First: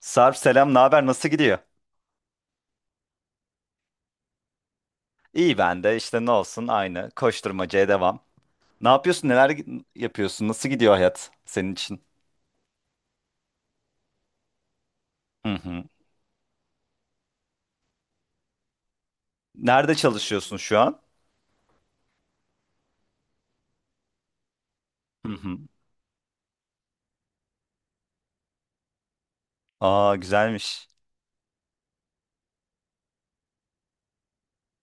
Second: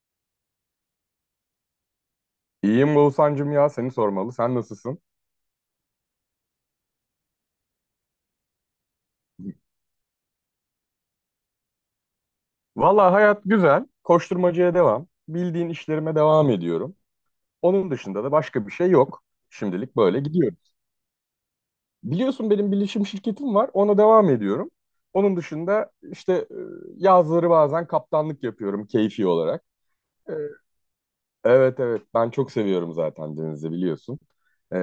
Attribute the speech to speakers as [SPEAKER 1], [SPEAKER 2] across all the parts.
[SPEAKER 1] Sarp selam, ne haber? Nasıl gidiyor?
[SPEAKER 2] İyiyim Oğuzhan'cım ya seni sormalı. Sen nasılsın?
[SPEAKER 1] İyi ben de işte ne olsun aynı koşturmacaya devam. Ne yapıyorsun? Neler yapıyorsun? Nasıl gidiyor hayat senin için?
[SPEAKER 2] Valla hayat güzel. Koşturmacaya devam.
[SPEAKER 1] Hı
[SPEAKER 2] Bildiğin
[SPEAKER 1] hı.
[SPEAKER 2] işlerime devam ediyorum. Onun dışında da başka bir şey yok.
[SPEAKER 1] Nerede
[SPEAKER 2] Şimdilik böyle
[SPEAKER 1] çalışıyorsun
[SPEAKER 2] gidiyoruz.
[SPEAKER 1] şu an?
[SPEAKER 2] Biliyorsun benim bilişim şirketim var. Ona devam ediyorum.
[SPEAKER 1] Hı
[SPEAKER 2] Onun
[SPEAKER 1] hı.
[SPEAKER 2] dışında işte yazları bazen kaptanlık yapıyorum keyfi olarak.
[SPEAKER 1] Aa
[SPEAKER 2] E,
[SPEAKER 1] güzelmiş.
[SPEAKER 2] Evet, evet, ben çok seviyorum zaten, denizi biliyorsun. E,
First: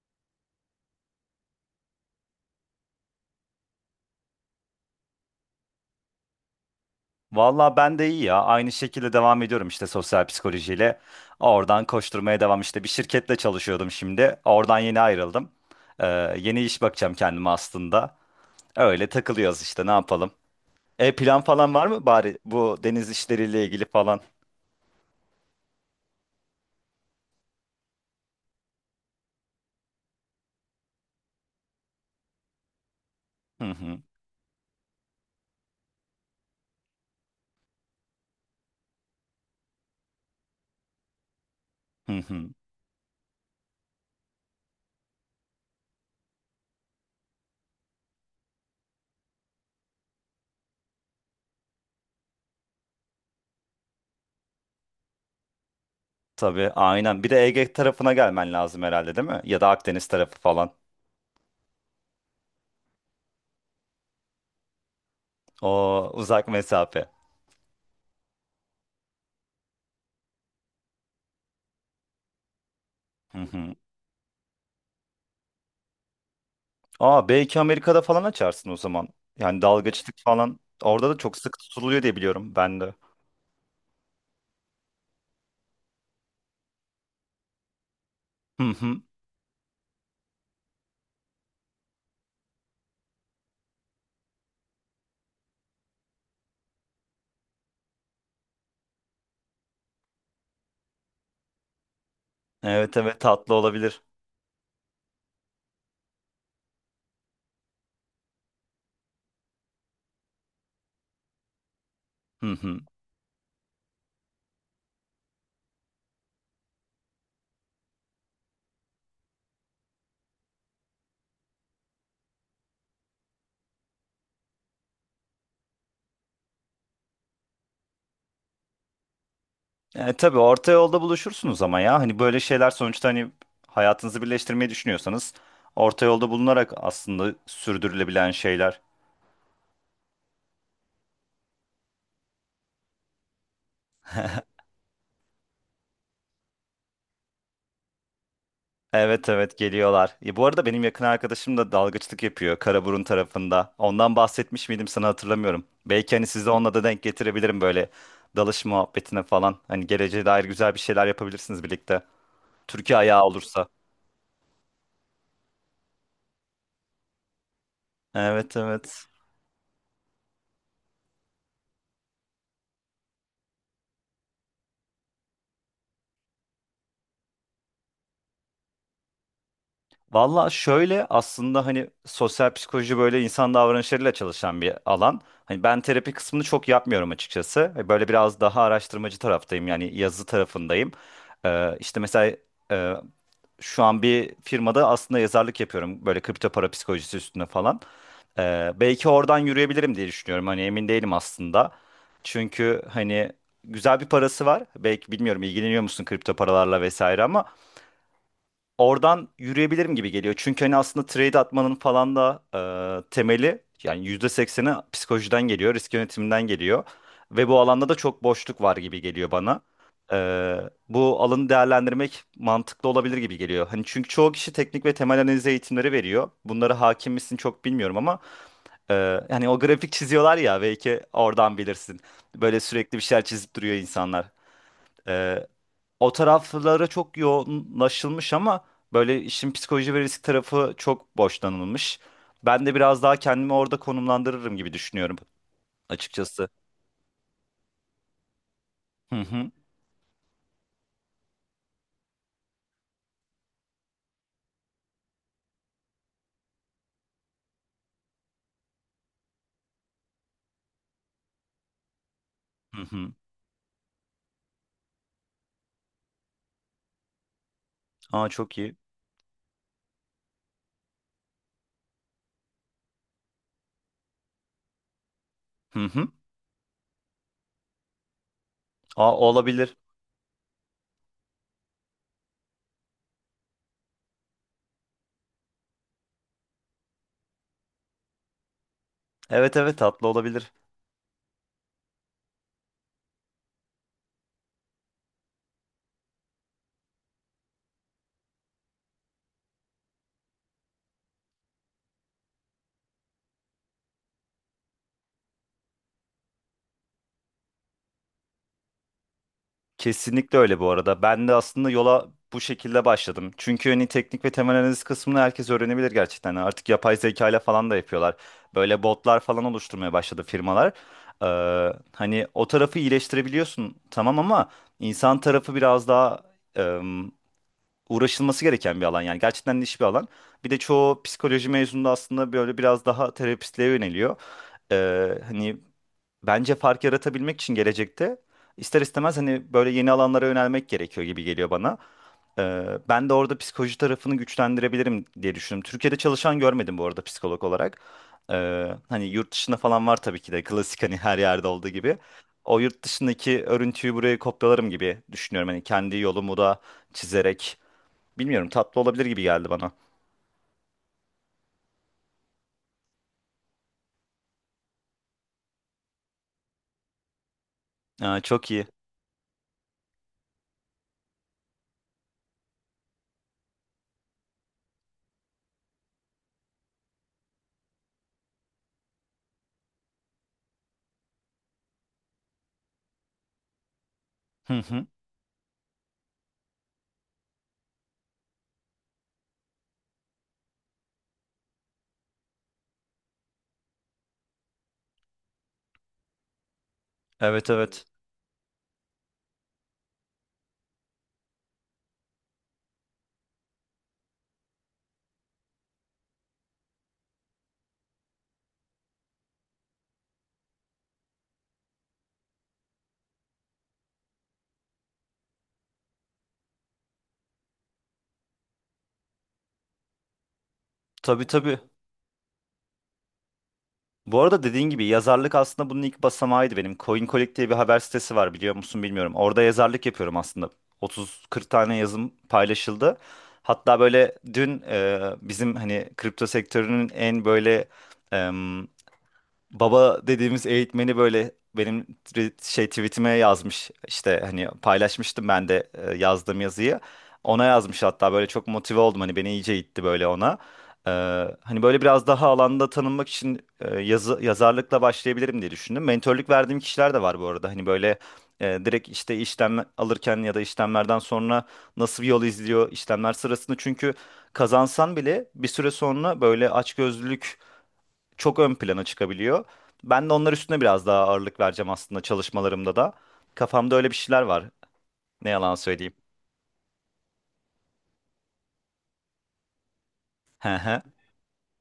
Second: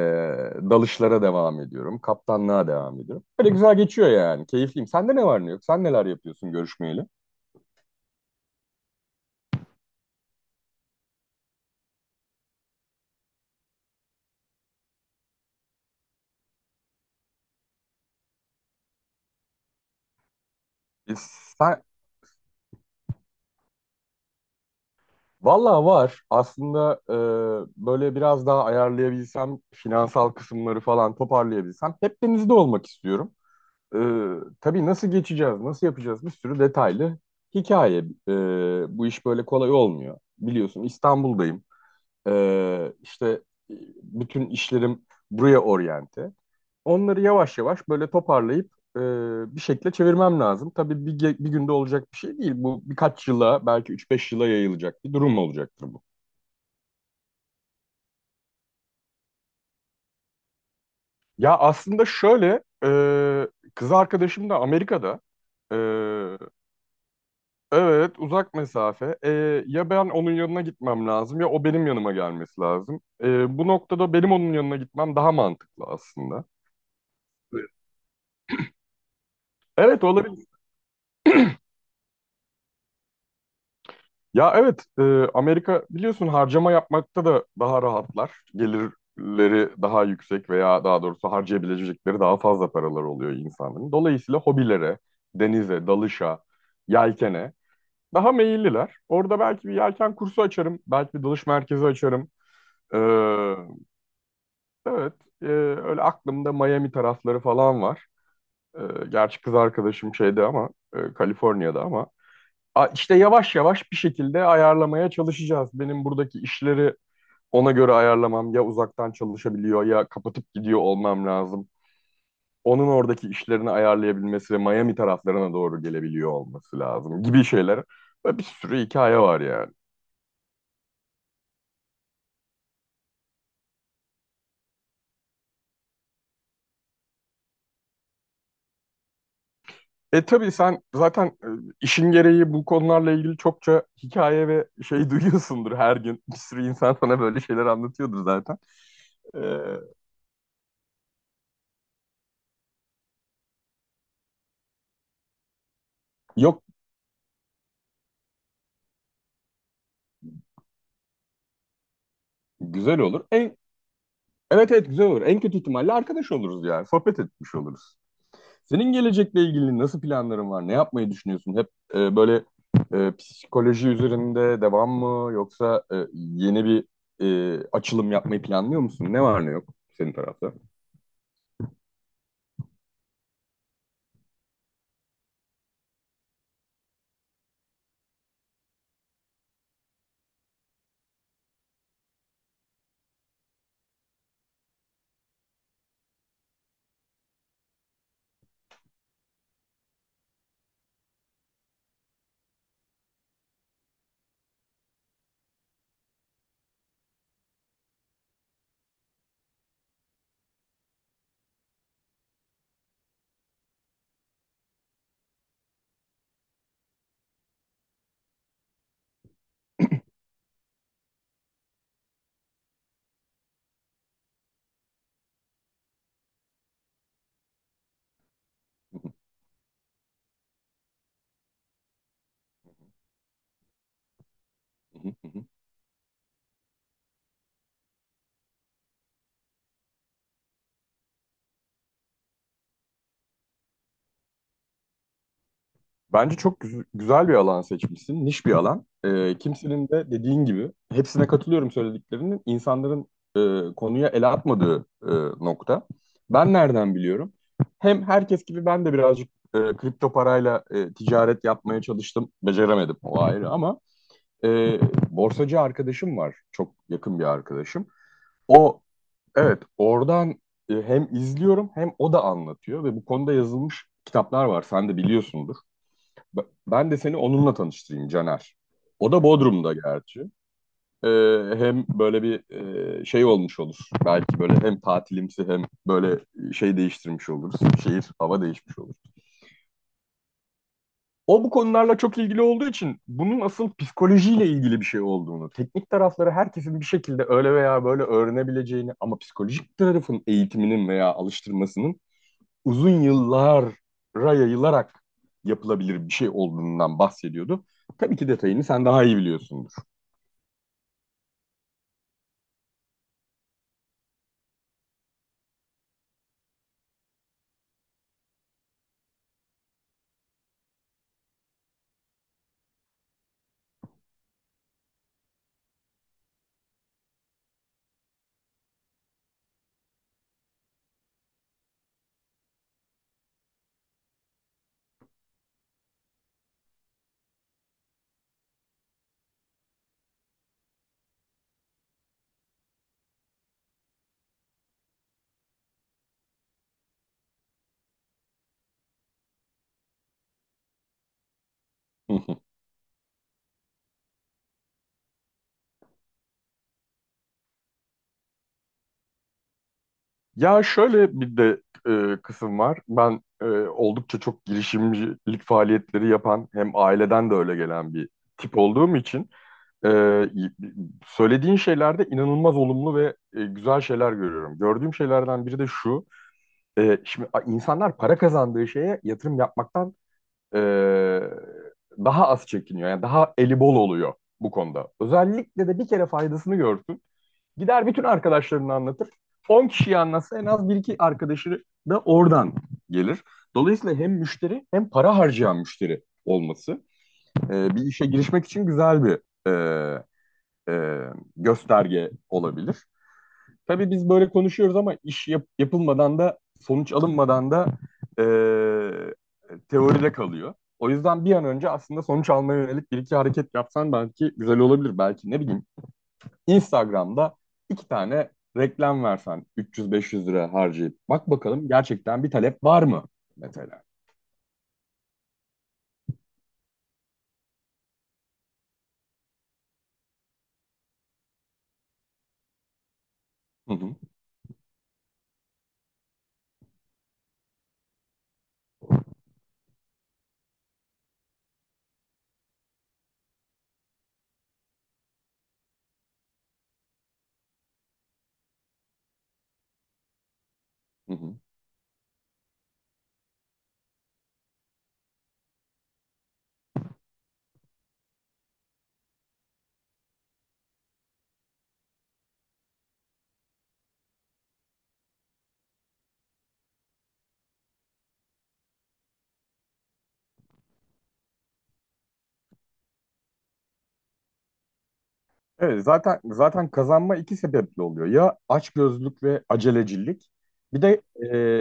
[SPEAKER 2] dalışlara devam ediyorum. Kaptanlığa devam ediyorum. Böyle güzel geçiyor yani. Keyifliyim. Sende ne var ne yok? Sen neler yapıyorsun görüşmeyeli?
[SPEAKER 1] Valla ben de iyi ya. Aynı şekilde devam ediyorum işte sosyal psikolojiyle. Oradan koşturmaya devam işte. Bir şirketle çalışıyordum şimdi. Oradan yeni ayrıldım. Ee, Yeni iş bakacağım kendime aslında. Öyle takılıyoruz işte ne yapalım. E
[SPEAKER 2] E,
[SPEAKER 1] plan falan
[SPEAKER 2] Sen,
[SPEAKER 1] var mı bari bu deniz işleriyle ilgili falan?
[SPEAKER 2] valla var. Aslında böyle biraz daha ayarlayabilsem, finansal kısımları falan toparlayabilsem hep denizde olmak istiyorum.
[SPEAKER 1] Hı
[SPEAKER 2] E,
[SPEAKER 1] hı.
[SPEAKER 2] tabii nasıl geçeceğiz, nasıl yapacağız, bir sürü detaylı hikaye. E, bu iş böyle kolay olmuyor. Biliyorsun İstanbul'dayım.
[SPEAKER 1] Hı hı.
[SPEAKER 2] E, işte e, bütün işlerim buraya oryante. Onları yavaş yavaş böyle toparlayıp e, bir şekilde çevirmem lazım. Tabii bir günde olacak bir şey değil. Bu birkaç yıla, belki üç beş yıla yayılacak bir durum olacaktır bu.
[SPEAKER 1] Tabii aynen. Bir de Ege tarafına gelmen lazım herhalde değil mi? Ya da Akdeniz tarafı falan.
[SPEAKER 2] Ya aslında şöyle kız arkadaşım da Amerika'da. E,
[SPEAKER 1] O uzak mesafe.
[SPEAKER 2] evet, uzak mesafe. Ya ben onun yanına gitmem lazım ya o benim yanıma gelmesi lazım.
[SPEAKER 1] Hı
[SPEAKER 2] Bu
[SPEAKER 1] hı.
[SPEAKER 2] noktada benim onun yanına gitmem daha mantıklı aslında.
[SPEAKER 1] Aa belki Amerika'da falan açarsın o zaman. Yani
[SPEAKER 2] Evet,
[SPEAKER 1] dalgıçlık
[SPEAKER 2] olabilir.
[SPEAKER 1] falan. Orada da çok sık tutuluyor diye biliyorum ben de.
[SPEAKER 2] Ya evet, Amerika biliyorsun harcama yapmakta da daha rahatlar.
[SPEAKER 1] Hı hı.
[SPEAKER 2] Gelirleri daha yüksek veya daha doğrusu harcayabilecekleri daha fazla paralar oluyor insanların. Dolayısıyla hobilere, denize, dalışa, yelkene daha meyilliler. Orada belki bir yelken kursu açarım, belki bir dalış merkezi açarım.
[SPEAKER 1] Evet,
[SPEAKER 2] E,
[SPEAKER 1] evet, tatlı olabilir.
[SPEAKER 2] evet, e, öyle aklımda Miami tarafları falan var. E, gerçi kız arkadaşım şeyde ama, Kaliforniya'da ama.
[SPEAKER 1] Hı hı.
[SPEAKER 2] A- işte yavaş yavaş bir şekilde ayarlamaya çalışacağız. Benim buradaki işleri ona göre ayarlamam, ya uzaktan çalışabiliyor ya kapatıp gidiyor olmam lazım. Onun oradaki işlerini ayarlayabilmesi ve Miami taraflarına doğru gelebiliyor olması lazım gibi şeyler. Ve bir sürü hikaye var yani.
[SPEAKER 1] Tabii orta yolda buluşursunuz ama ya. Hani böyle şeyler sonuçta hani hayatınızı birleştirmeyi düşünüyorsanız orta yolda bulunarak aslında sürdürülebilen şeyler.
[SPEAKER 2] Tabii sen zaten işin gereği bu konularla ilgili çokça hikaye ve şey duyuyorsundur her gün. Bir sürü insan sana böyle şeyler anlatıyordur zaten.
[SPEAKER 1] Evet,
[SPEAKER 2] E,
[SPEAKER 1] evet, geliyorlar. Bu arada benim yakın arkadaşım da dalgıçlık yapıyor Karaburun tarafında. Ondan bahsetmiş miydim sana hatırlamıyorum. Belki hani sizi
[SPEAKER 2] yok,
[SPEAKER 1] onunla da denk getirebilirim böyle dalış muhabbetine falan. Hani geleceğe dair güzel bir şeyler yapabilirsiniz birlikte. Türkiye
[SPEAKER 2] güzel
[SPEAKER 1] ayağı
[SPEAKER 2] olur.
[SPEAKER 1] olursa.
[SPEAKER 2] Evet, evet, güzel olur. En kötü ihtimalle arkadaş oluruz yani. Sohbet etmiş oluruz.
[SPEAKER 1] Evet,
[SPEAKER 2] Senin
[SPEAKER 1] evet.
[SPEAKER 2] gelecekle ilgili nasıl planların var? Ne yapmayı düşünüyorsun? Hep böyle psikoloji üzerinde devam mı? Yoksa yeni bir açılım yapmayı planlıyor musun? Ne var ne yok senin
[SPEAKER 1] Valla
[SPEAKER 2] tarafta?
[SPEAKER 1] şöyle aslında hani sosyal psikoloji böyle insan davranışlarıyla çalışan bir alan. Hani ben terapi kısmını çok yapmıyorum açıkçası. Böyle biraz daha araştırmacı taraftayım yani yazı tarafındayım. İşte mesela e, şu an bir firmada aslında yazarlık yapıyorum. Böyle kripto para psikolojisi üstüne falan. Belki oradan yürüyebilirim diye düşünüyorum. Hani emin değilim aslında. Çünkü hani güzel bir parası var. Belki bilmiyorum ilgileniyor musun kripto paralarla vesaire ama oradan yürüyebilirim gibi geliyor. Çünkü hani aslında trade atmanın falan da temeli yani %80'i psikolojiden geliyor, risk yönetiminden geliyor. Ve bu alanda da çok boşluk var gibi geliyor bana. E, bu alanı değerlendirmek mantıklı olabilir gibi geliyor. Hani çünkü çoğu kişi teknik ve temel analiz eğitimleri veriyor. Bunlara hakim misin çok bilmiyorum ama e, yani o grafik çiziyorlar ya belki oradan bilirsin. Böyle sürekli bir şeyler çizip duruyor insanlar. E, o taraflara çok yoğunlaşılmış ama böyle işin psikoloji ve risk tarafı çok boşlanılmış. Ben de biraz daha kendimi orada konumlandırırım gibi düşünüyorum
[SPEAKER 2] Bence
[SPEAKER 1] açıkçası.
[SPEAKER 2] çok güzel bir alan seçmişsin, niş bir alan.
[SPEAKER 1] Hı
[SPEAKER 2] Ee,
[SPEAKER 1] hı.
[SPEAKER 2] kimsenin de dediğin gibi, hepsine katılıyorum söylediklerinin, insanların e, konuya el atmadığı nokta. Ben nereden biliyorum? Hem herkes gibi ben de birazcık kripto parayla ticaret yapmaya çalıştım,
[SPEAKER 1] Hı
[SPEAKER 2] beceremedim,
[SPEAKER 1] hı.
[SPEAKER 2] o ayrı, ama e, borsacı arkadaşım var, çok yakın bir arkadaşım.
[SPEAKER 1] Aa, çok iyi.
[SPEAKER 2] O, evet, oradan hem izliyorum hem o da anlatıyor ve bu konuda yazılmış kitaplar var, sen de biliyorsundur.
[SPEAKER 1] Hı hı.
[SPEAKER 2] B- Ben de seni onunla tanıştırayım Caner. O
[SPEAKER 1] Aa,
[SPEAKER 2] da Bodrum'da
[SPEAKER 1] olabilir.
[SPEAKER 2] gerçi. Ee, hem böyle bir şey olmuş olur. Belki böyle hem tatilimsi hem böyle şey değiştirmiş oluruz. Şehir, hava değişmiş olur.
[SPEAKER 1] Evet, evet, tatlı olabilir.
[SPEAKER 2] O bu konularla çok ilgili olduğu için bunun asıl psikolojiyle ilgili bir şey olduğunu, teknik tarafları herkesin bir şekilde öyle veya böyle öğrenebileceğini ama psikolojik tarafın eğitiminin veya alıştırmasının uzun yıllara yayılarak yapılabilir bir şey olduğundan bahsediyordu. Tabii ki detayını sen daha iyi biliyorsundur.
[SPEAKER 1] Kesinlikle öyle bu arada. Ben de aslında yola bu şekilde başladım. Çünkü hani teknik ve temel analiz kısmını herkes öğrenebilir gerçekten. Yani artık yapay zeka ile falan da yapıyorlar. Böyle botlar falan oluşturmaya başladı firmalar. Hani o tarafı iyileştirebiliyorsun tamam ama insan tarafı biraz daha em, uğraşılması gereken bir alan. Yani gerçekten niş bir alan. Bir de çoğu psikoloji mezunu da aslında böyle biraz daha terapistliğe yöneliyor. Hani bence fark yaratabilmek için gelecekte ister istemez hani böyle yeni alanlara yönelmek gerekiyor gibi geliyor bana. Ben de orada psikoloji tarafını güçlendirebilirim diye düşündüm. Türkiye'de çalışan görmedim bu arada psikolog olarak. Hani yurt dışında falan var tabii ki de klasik hani her yerde olduğu gibi. O yurt dışındaki örüntüyü buraya kopyalarım gibi düşünüyorum. Hani kendi yolumu da çizerek bilmiyorum tatlı olabilir gibi geldi bana.
[SPEAKER 2] Ya şöyle bir de kısım var. Ben oldukça çok girişimcilik faaliyetleri yapan, hem aileden de öyle gelen bir
[SPEAKER 1] Aa, çok
[SPEAKER 2] tip
[SPEAKER 1] iyi.
[SPEAKER 2] olduğum için e, söylediğin şeylerde inanılmaz olumlu ve güzel şeyler görüyorum. Gördüğüm şeylerden biri de şu. Şimdi insanlar para kazandığı şeye yatırım yapmaktan e, daha az çekiniyor. Yani daha eli bol oluyor bu
[SPEAKER 1] Hı hı.
[SPEAKER 2] konuda. Özellikle de bir kere faydasını görsün. Gider bütün arkadaşlarını anlatır. 10 kişiyi anlatsa en az bir iki arkadaşı da oradan gelir. Dolayısıyla hem müşteri hem para harcayan müşteri olması
[SPEAKER 1] Evet,
[SPEAKER 2] bir
[SPEAKER 1] evet.
[SPEAKER 2] işe girişmek için güzel bir e, e, gösterge olabilir. Tabii biz böyle konuşuyoruz ama iş yapılmadan da, sonuç alınmadan da eee, teoride kalıyor. O yüzden bir an önce aslında sonuç almaya yönelik bir iki hareket yapsan belki güzel olabilir. Belki ne bileyim, Instagram'da iki tane reklam versen, 300-500 lira harcayıp
[SPEAKER 1] Tabii,
[SPEAKER 2] bak
[SPEAKER 1] tabii.
[SPEAKER 2] bakalım gerçekten bir talep var mı mesela?
[SPEAKER 1] Bu arada dediğin gibi yazarlık aslında bunun ilk basamağıydı benim. CoinColic diye bir haber sitesi var biliyor musun bilmiyorum. Orada yazarlık yapıyorum aslında. 30-40 tane yazım paylaşıldı.
[SPEAKER 2] Hı
[SPEAKER 1] Hatta
[SPEAKER 2] hı,
[SPEAKER 1] böyle dün bizim hani kripto sektörünün en böyle baba dediğimiz eğitmeni böyle benim şey tweetime yazmış, işte hani paylaşmıştım ben de yazdığım yazıyı, ona yazmış hatta, böyle çok motive oldum, hani beni iyice itti böyle ona. Ee,
[SPEAKER 2] hı hı.
[SPEAKER 1] Hani böyle biraz daha alanda tanınmak için yazı yazarlıkla başlayabilirim diye düşündüm. Mentörlük verdiğim kişiler de var bu arada, hani böyle direkt işte işlem alırken ya da işlemlerden sonra nasıl bir yol izliyor işlemler sırasında, çünkü kazansan bile bir süre sonra böyle açgözlülük çok ön plana çıkabiliyor. Ben de onlar üstüne biraz daha ağırlık vereceğim aslında çalışmalarımda da. Kafamda öyle bir şeyler var. Ne yalan
[SPEAKER 2] Evet,
[SPEAKER 1] söyleyeyim.
[SPEAKER 2] zaten kazanma iki sebeple oluyor. Ya açgözlülük ve acelecilik.
[SPEAKER 1] Hı hı.
[SPEAKER 2] Bir de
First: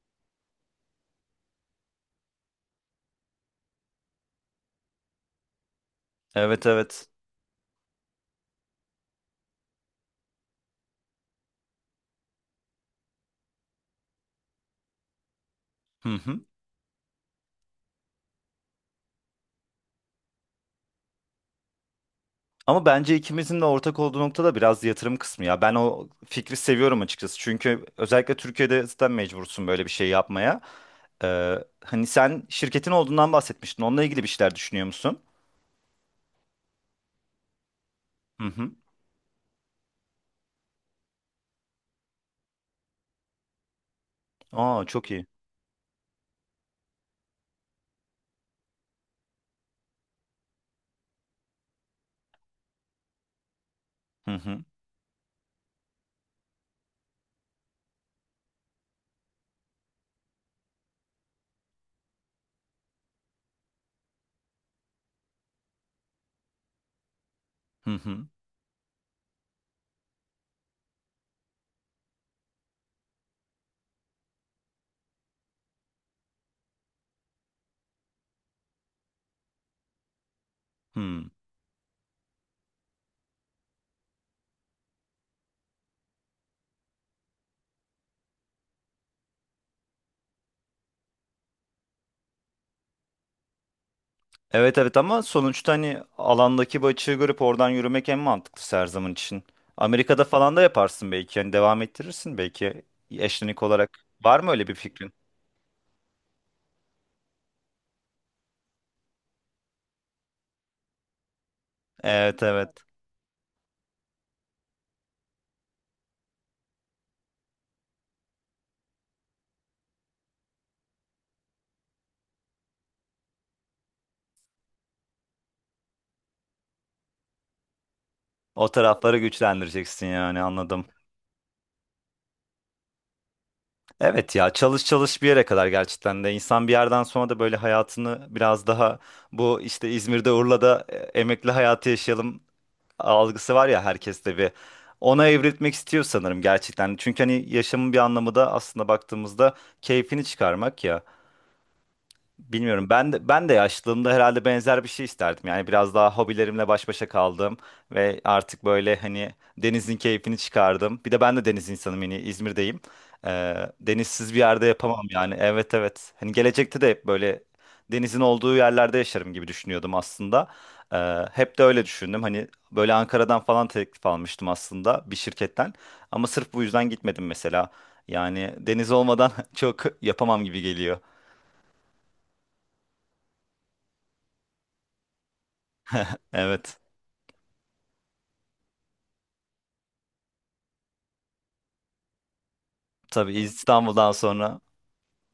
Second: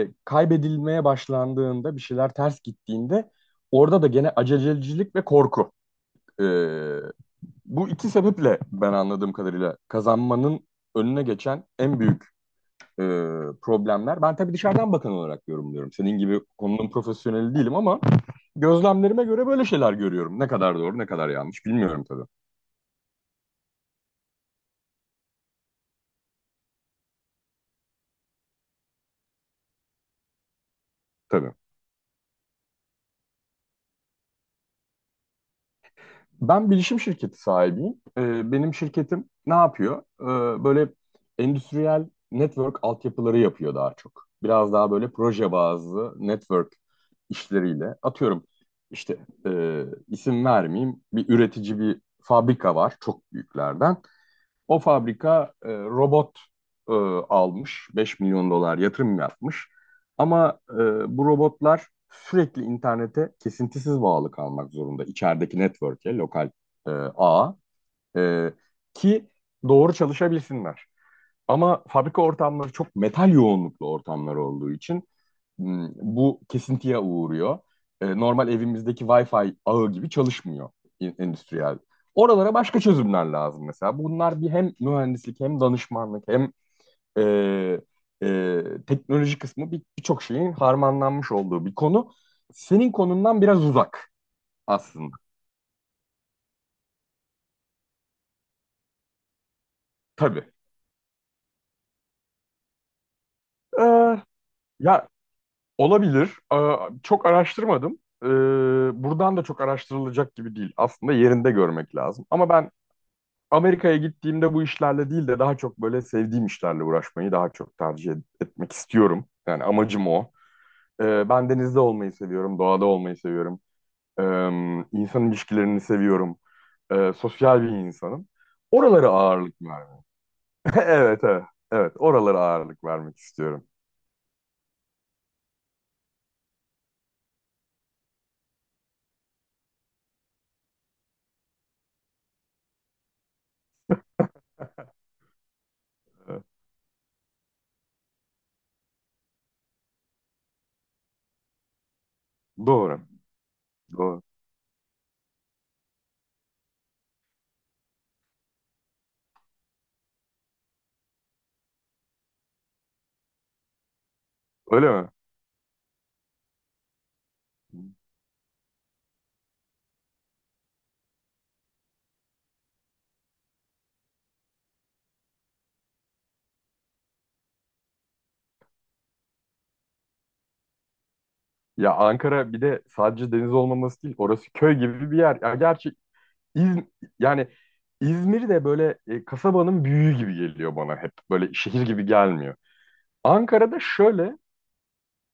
[SPEAKER 2] kaybedilmeye başlandığında, bir şeyler ters gittiğinde, orada da gene acelecilik ve korku. E,
[SPEAKER 1] Evet, evet.
[SPEAKER 2] bu iki sebeple ben anladığım kadarıyla kazanmanın önüne geçen en büyük e, problemler. Ben tabii dışarıdan bakan olarak yorumluyorum.
[SPEAKER 1] Hı
[SPEAKER 2] Senin
[SPEAKER 1] hı.
[SPEAKER 2] gibi konunun profesyoneli değilim ama gözlemlerime göre böyle şeyler görüyorum. Ne kadar doğru, ne kadar yanlış bilmiyorum tabii.
[SPEAKER 1] Ama bence ikimizin de ortak olduğu nokta da biraz yatırım kısmı ya. Ben o fikri seviyorum açıkçası. Çünkü özellikle Türkiye'de zaten mecbursun böyle bir şey yapmaya.
[SPEAKER 2] Tabii.
[SPEAKER 1] Ee, Hani sen şirketin olduğundan bahsetmiştin. Onunla ilgili bir şeyler düşünüyor musun?
[SPEAKER 2] Ben bilişim şirketi sahibiyim.
[SPEAKER 1] Hı
[SPEAKER 2] Ee,
[SPEAKER 1] hı.
[SPEAKER 2] benim şirketim ne yapıyor? Böyle endüstriyel network altyapıları yapıyor daha çok. Biraz
[SPEAKER 1] Aa,
[SPEAKER 2] daha
[SPEAKER 1] çok
[SPEAKER 2] böyle
[SPEAKER 1] iyi.
[SPEAKER 2] proje bazlı network işleriyle. Atıyorum işte, isim vermeyeyim, bir üretici bir fabrika var çok büyüklerden.
[SPEAKER 1] Hı hı.
[SPEAKER 2] O fabrika robot e, almış, 5 milyon dolar yatırım yapmış. Ama bu robotlar sürekli internete kesintisiz bağlı kalmak zorunda. İçerideki network'e, lokal e, ağa
[SPEAKER 1] Hı hı.
[SPEAKER 2] e, ki doğru çalışabilsinler. Ama fabrika ortamları çok metal yoğunluklu ortamlar olduğu için bu kesintiye uğruyor. Normal evimizdeki Wi-Fi ağı gibi çalışmıyor
[SPEAKER 1] Hı.
[SPEAKER 2] endüstriyel. Oralara başka çözümler lazım mesela. Bunlar bir hem mühendislik hem danışmanlık hem e, teknoloji kısmı, birçok şeyin harmanlanmış olduğu bir konu. Senin konundan biraz uzak
[SPEAKER 1] Evet, evet,
[SPEAKER 2] aslında.
[SPEAKER 1] ama sonuçta hani alandaki bu açığı görüp oradan yürümek en mantıklısı her zaman için. Amerika'da
[SPEAKER 2] Tabii.
[SPEAKER 1] falan da yaparsın belki. Yani devam ettirirsin belki eşlenik olarak.
[SPEAKER 2] Ee,
[SPEAKER 1] Var mı öyle bir
[SPEAKER 2] ya
[SPEAKER 1] fikrin?
[SPEAKER 2] olabilir. Aa, çok araştırmadım. Buradan da çok araştırılacak gibi değil. Aslında yerinde görmek lazım.
[SPEAKER 1] Evet,
[SPEAKER 2] Ama ben
[SPEAKER 1] evet.
[SPEAKER 2] Amerika'ya gittiğimde bu işlerle değil de daha çok böyle sevdiğim işlerle uğraşmayı daha çok tercih etmek istiyorum. Yani amacım o. Ben denizde olmayı seviyorum, doğada olmayı seviyorum. Ee, insan ilişkilerini seviyorum. Sosyal bir insanım.
[SPEAKER 1] O
[SPEAKER 2] Oralara
[SPEAKER 1] tarafları
[SPEAKER 2] ağırlık vermek.
[SPEAKER 1] güçlendireceksin yani, anladım.
[SPEAKER 2] Evet, evet. Evet, oralara ağırlık vermek istiyorum.
[SPEAKER 1] Evet ya, çalış çalış bir yere kadar gerçekten de, insan bir yerden sonra da böyle hayatını biraz daha bu işte İzmir'de Urla'da emekli hayatı yaşayalım algısı var ya herkeste, bir ona evrilmek istiyor sanırım
[SPEAKER 2] Evet.
[SPEAKER 1] gerçekten. Çünkü hani yaşamın bir anlamı da aslında baktığımızda keyfini çıkarmak ya. Bilmiyorum.
[SPEAKER 2] Doğru,
[SPEAKER 1] Ben de yaşlılığımda
[SPEAKER 2] doğru.
[SPEAKER 1] herhalde benzer bir şey isterdim. Yani biraz daha hobilerimle baş başa kaldım ve artık böyle hani denizin keyfini çıkardım. Bir de ben de deniz insanım yani, İzmir'deyim. Denizsiz bir yerde
[SPEAKER 2] Öyle
[SPEAKER 1] yapamam
[SPEAKER 2] mi?
[SPEAKER 1] yani. Evet, evet. Hani gelecekte de hep böyle denizin olduğu yerlerde yaşarım gibi düşünüyordum aslında. Hep de öyle düşündüm. Hani böyle Ankara'dan falan teklif almıştım aslında bir şirketten. Ama sırf bu yüzden gitmedim mesela. Yani deniz olmadan çok yapamam gibi geliyor.
[SPEAKER 2] Ya Ankara bir de sadece deniz olmaması değil, orası köy gibi bir yer. Ya gerçi
[SPEAKER 1] Evet.
[SPEAKER 2] İz- yani İzmir de böyle kasabanın büyüğü gibi geliyor bana hep. Böyle şehir gibi gelmiyor.
[SPEAKER 1] Tabii,
[SPEAKER 2] Ankara'da
[SPEAKER 1] İstanbul'dan
[SPEAKER 2] şöyle,
[SPEAKER 1] sonra.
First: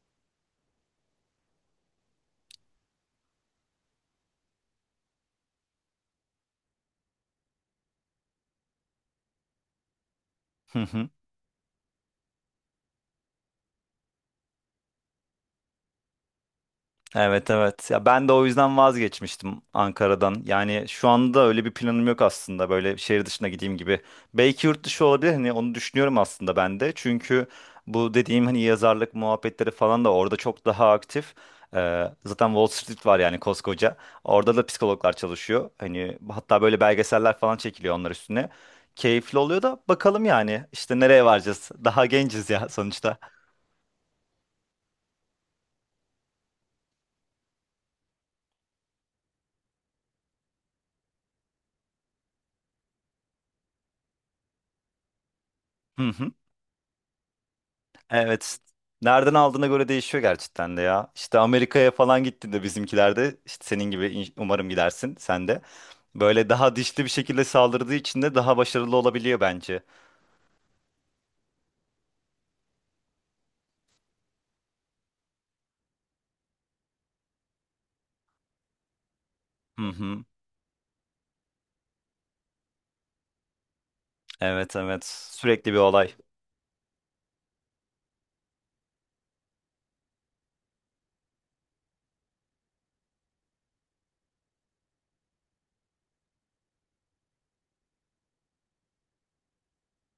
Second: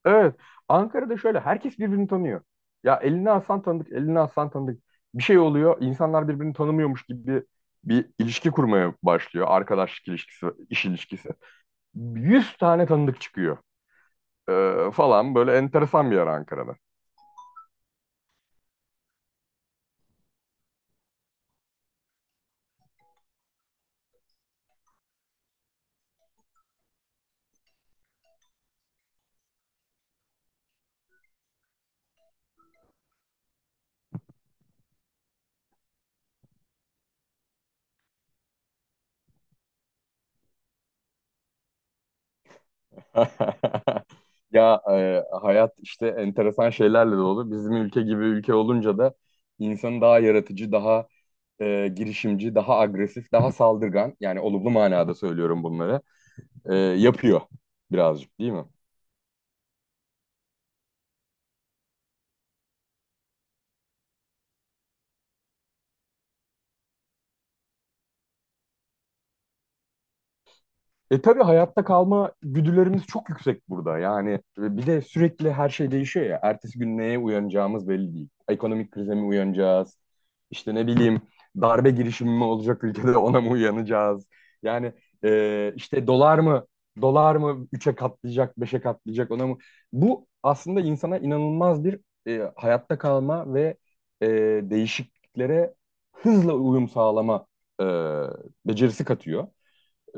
[SPEAKER 2] evet, Ankara'da şöyle herkes birbirini tanıyor. Ya elini alsan tanıdık, elini alsan tanıdık. Bir şey oluyor, insanlar birbirini tanımıyormuş gibi bir ilişki kurmaya başlıyor. Arkadaşlık ilişkisi,
[SPEAKER 1] Hı
[SPEAKER 2] iş
[SPEAKER 1] hı.
[SPEAKER 2] ilişkisi. 100 tane tanıdık çıkıyor falan, böyle enteresan bir yer Ankara'da.
[SPEAKER 1] Evet, evet. Ya ben de o yüzden vazgeçmiştim Ankara'dan. Yani şu anda öyle bir planım yok aslında. Böyle şehir dışına gideyim gibi. Belki yurt dışı olabilir. Hani onu düşünüyorum aslında ben de. Çünkü bu dediğim hani yazarlık muhabbetleri falan da orada çok daha aktif. Zaten Wall Street var yani koskoca. Orada da psikologlar çalışıyor. Hani hatta böyle belgeseller falan çekiliyor onlar üstüne. Keyifli oluyor da, bakalım yani işte nereye varacağız? Daha genciz ya sonuçta.
[SPEAKER 2] Ya hayat işte enteresan şeylerle dolu. Bizim ülke gibi ülke olunca da insanı daha yaratıcı, daha girişimci, daha agresif, daha saldırgan, yani olumlu manada söylüyorum bunları yapıyor birazcık, değil
[SPEAKER 1] Evet.
[SPEAKER 2] mi?
[SPEAKER 1] Nereden aldığına göre değişiyor gerçekten de ya. İşte Amerika'ya falan gittiğinde bizimkilerde, işte senin gibi umarım gidersin sen de. Böyle daha dişli bir şekilde saldırdığı için de daha başarılı olabiliyor bence.
[SPEAKER 2] Tabii hayatta kalma güdülerimiz çok yüksek burada. Yani bir de sürekli her şey değişiyor ya. Ertesi gün neye uyanacağımız belli değil. Ekonomik krize mi
[SPEAKER 1] Hı
[SPEAKER 2] uyanacağız?
[SPEAKER 1] hı.
[SPEAKER 2] İşte ne bileyim, darbe girişimi mi olacak ülkede, ona mı uyanacağız?
[SPEAKER 1] Evet,
[SPEAKER 2] Yani
[SPEAKER 1] evet. Sürekli bir
[SPEAKER 2] işte
[SPEAKER 1] olay.
[SPEAKER 2] dolar mı üçe katlayacak, beşe katlayacak, ona mı? Bu aslında insana inanılmaz bir hayatta kalma ve e, değişikliklere hızla uyum sağlama e, becerisi katıyor.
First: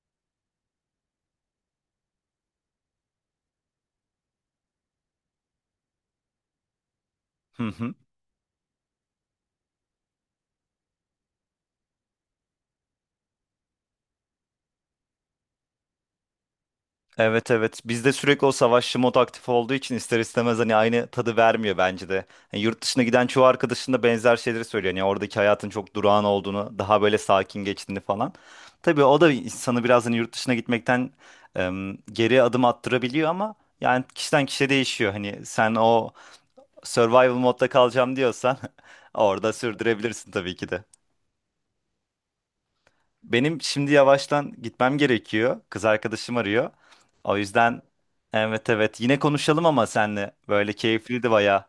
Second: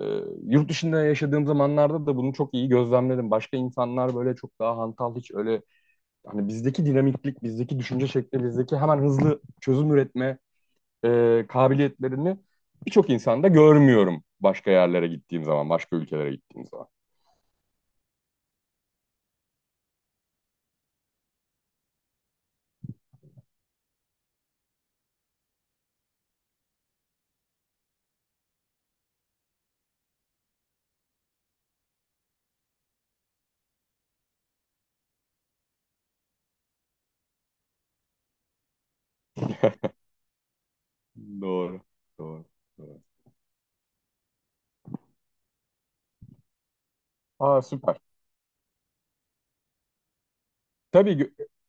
[SPEAKER 2] Ee, yurt dışında yaşadığım zamanlarda da bunu çok iyi gözlemledim. Başka insanlar böyle çok daha hantal, hiç öyle hani bizdeki dinamiklik,
[SPEAKER 1] Hı
[SPEAKER 2] bizdeki
[SPEAKER 1] hı.
[SPEAKER 2] düşünce şekli, bizdeki hemen hızlı çözüm üretme kabiliyetlerini birçok insanda görmüyorum başka yerlere gittiğim zaman, başka ülkelere gittiğim zaman.
[SPEAKER 1] Evet, evet. Bizde sürekli o savaşçı mod aktif olduğu için ister istemez hani aynı tadı vermiyor bence de. Yani yurt dışına giden çoğu arkadaşın da benzer şeyleri söylüyor. Yani oradaki hayatın çok durağan olduğunu, daha böyle sakin geçtiğini falan. Tabii o da insanı biraz hani yurt dışına gitmekten geri adım attırabiliyor ama yani kişiden kişiye değişiyor. Hani sen o survival modda kalacağım diyorsan orada sürdürebilirsin tabii ki de.
[SPEAKER 2] Doğru, doğru, doğru.
[SPEAKER 1] Benim şimdi yavaştan gitmem gerekiyor. Kız arkadaşım arıyor. O
[SPEAKER 2] Aa,
[SPEAKER 1] yüzden
[SPEAKER 2] süper.
[SPEAKER 1] evet, evet, yine konuşalım ama senle. Böyle
[SPEAKER 2] Tabii
[SPEAKER 1] keyifliydi bayağı.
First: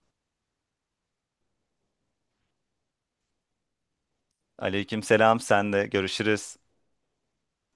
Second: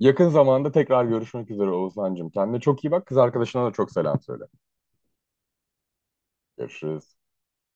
[SPEAKER 2] yakın zamanda tekrar görüşmek üzere Oğuzhan'cığım. Kendine çok iyi bak. Kız arkadaşına da çok selam söyle.
[SPEAKER 1] Aleyküm selam, sen de görüşürüz.
[SPEAKER 2] Görüşürüz.